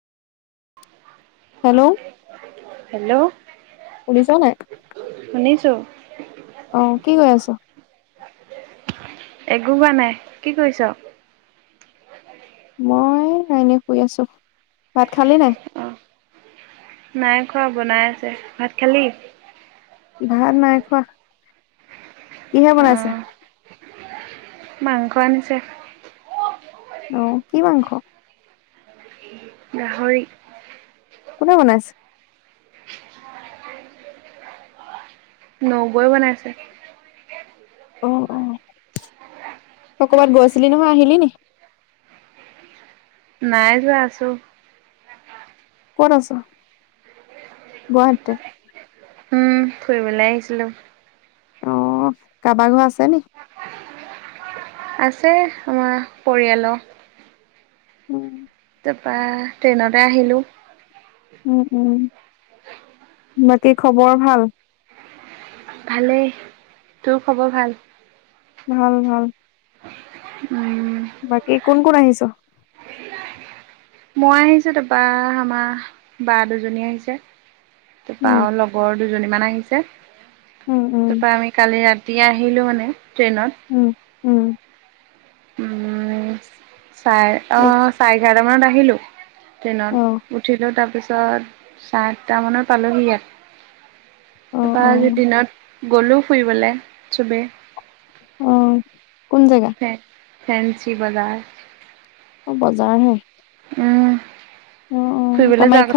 Hello hello, শুনিছ নাই শুনিছো। অঁ, কি কৰি আছ? একো কৰা নাই। কি কৰিছ? মই এনেই শুই আছো। ভাত খালি নাই? অঁহ, নাই খোৱা বনাই আছে। ভাত খালি? ভাত নাই খোৱা। কিহে অ বনাইছে? মাংস আনিছে। অহ, কি মাংস? গাহৰি। কোনে বনাইছে? নবৌয়ে বনাইছে। অঁ, অঁ, তই কবাত গৈ চিলি নহয় আহিলি নি? নাই যোৱা আছোঁ। কত আছ, গুৱাহাটীতে? উম ফুৰিবলৈ আহিছিলোঁ। অঁহ কাৰবাৰ ঘৰ আছে নি? আছে আমাৰ পৰিয়াল। উম। তাৰপা ট্ৰেইনতে আহিলোঁ। উম উম, বাকী খবৰ ভাল? ভালেই, তোৰ খবৰ ভাল? ভাল ভাল। উমঁ। বাকী কোন কোন আহিছ? মই আহিছো তাৰপা আমা বা দুজনী আহিছে তাৰপা উম আউ লগ- গৰ দুজনী মান আহিছে, উম উম তাৰপা আমি কালি ৰাতি আহিলো মানে ট্ৰেইনত। উম উম। চাৰ অ চাই এঘাৰটামানত আহিলোঁ অ ট্ৰেইনত উঠিলো তাৰপিছত চাই আঠা মানত পালোহি অ ইয়াত অ তাৰপা আজি দিনত গ'লোঁ ফুৰিবলে চবে। অঁহ কোন জেগা? ফে ফেন্ঞ্চি বজাৰ। অ বজাৰ হে। উমঁ। উম উম কামাখ্যা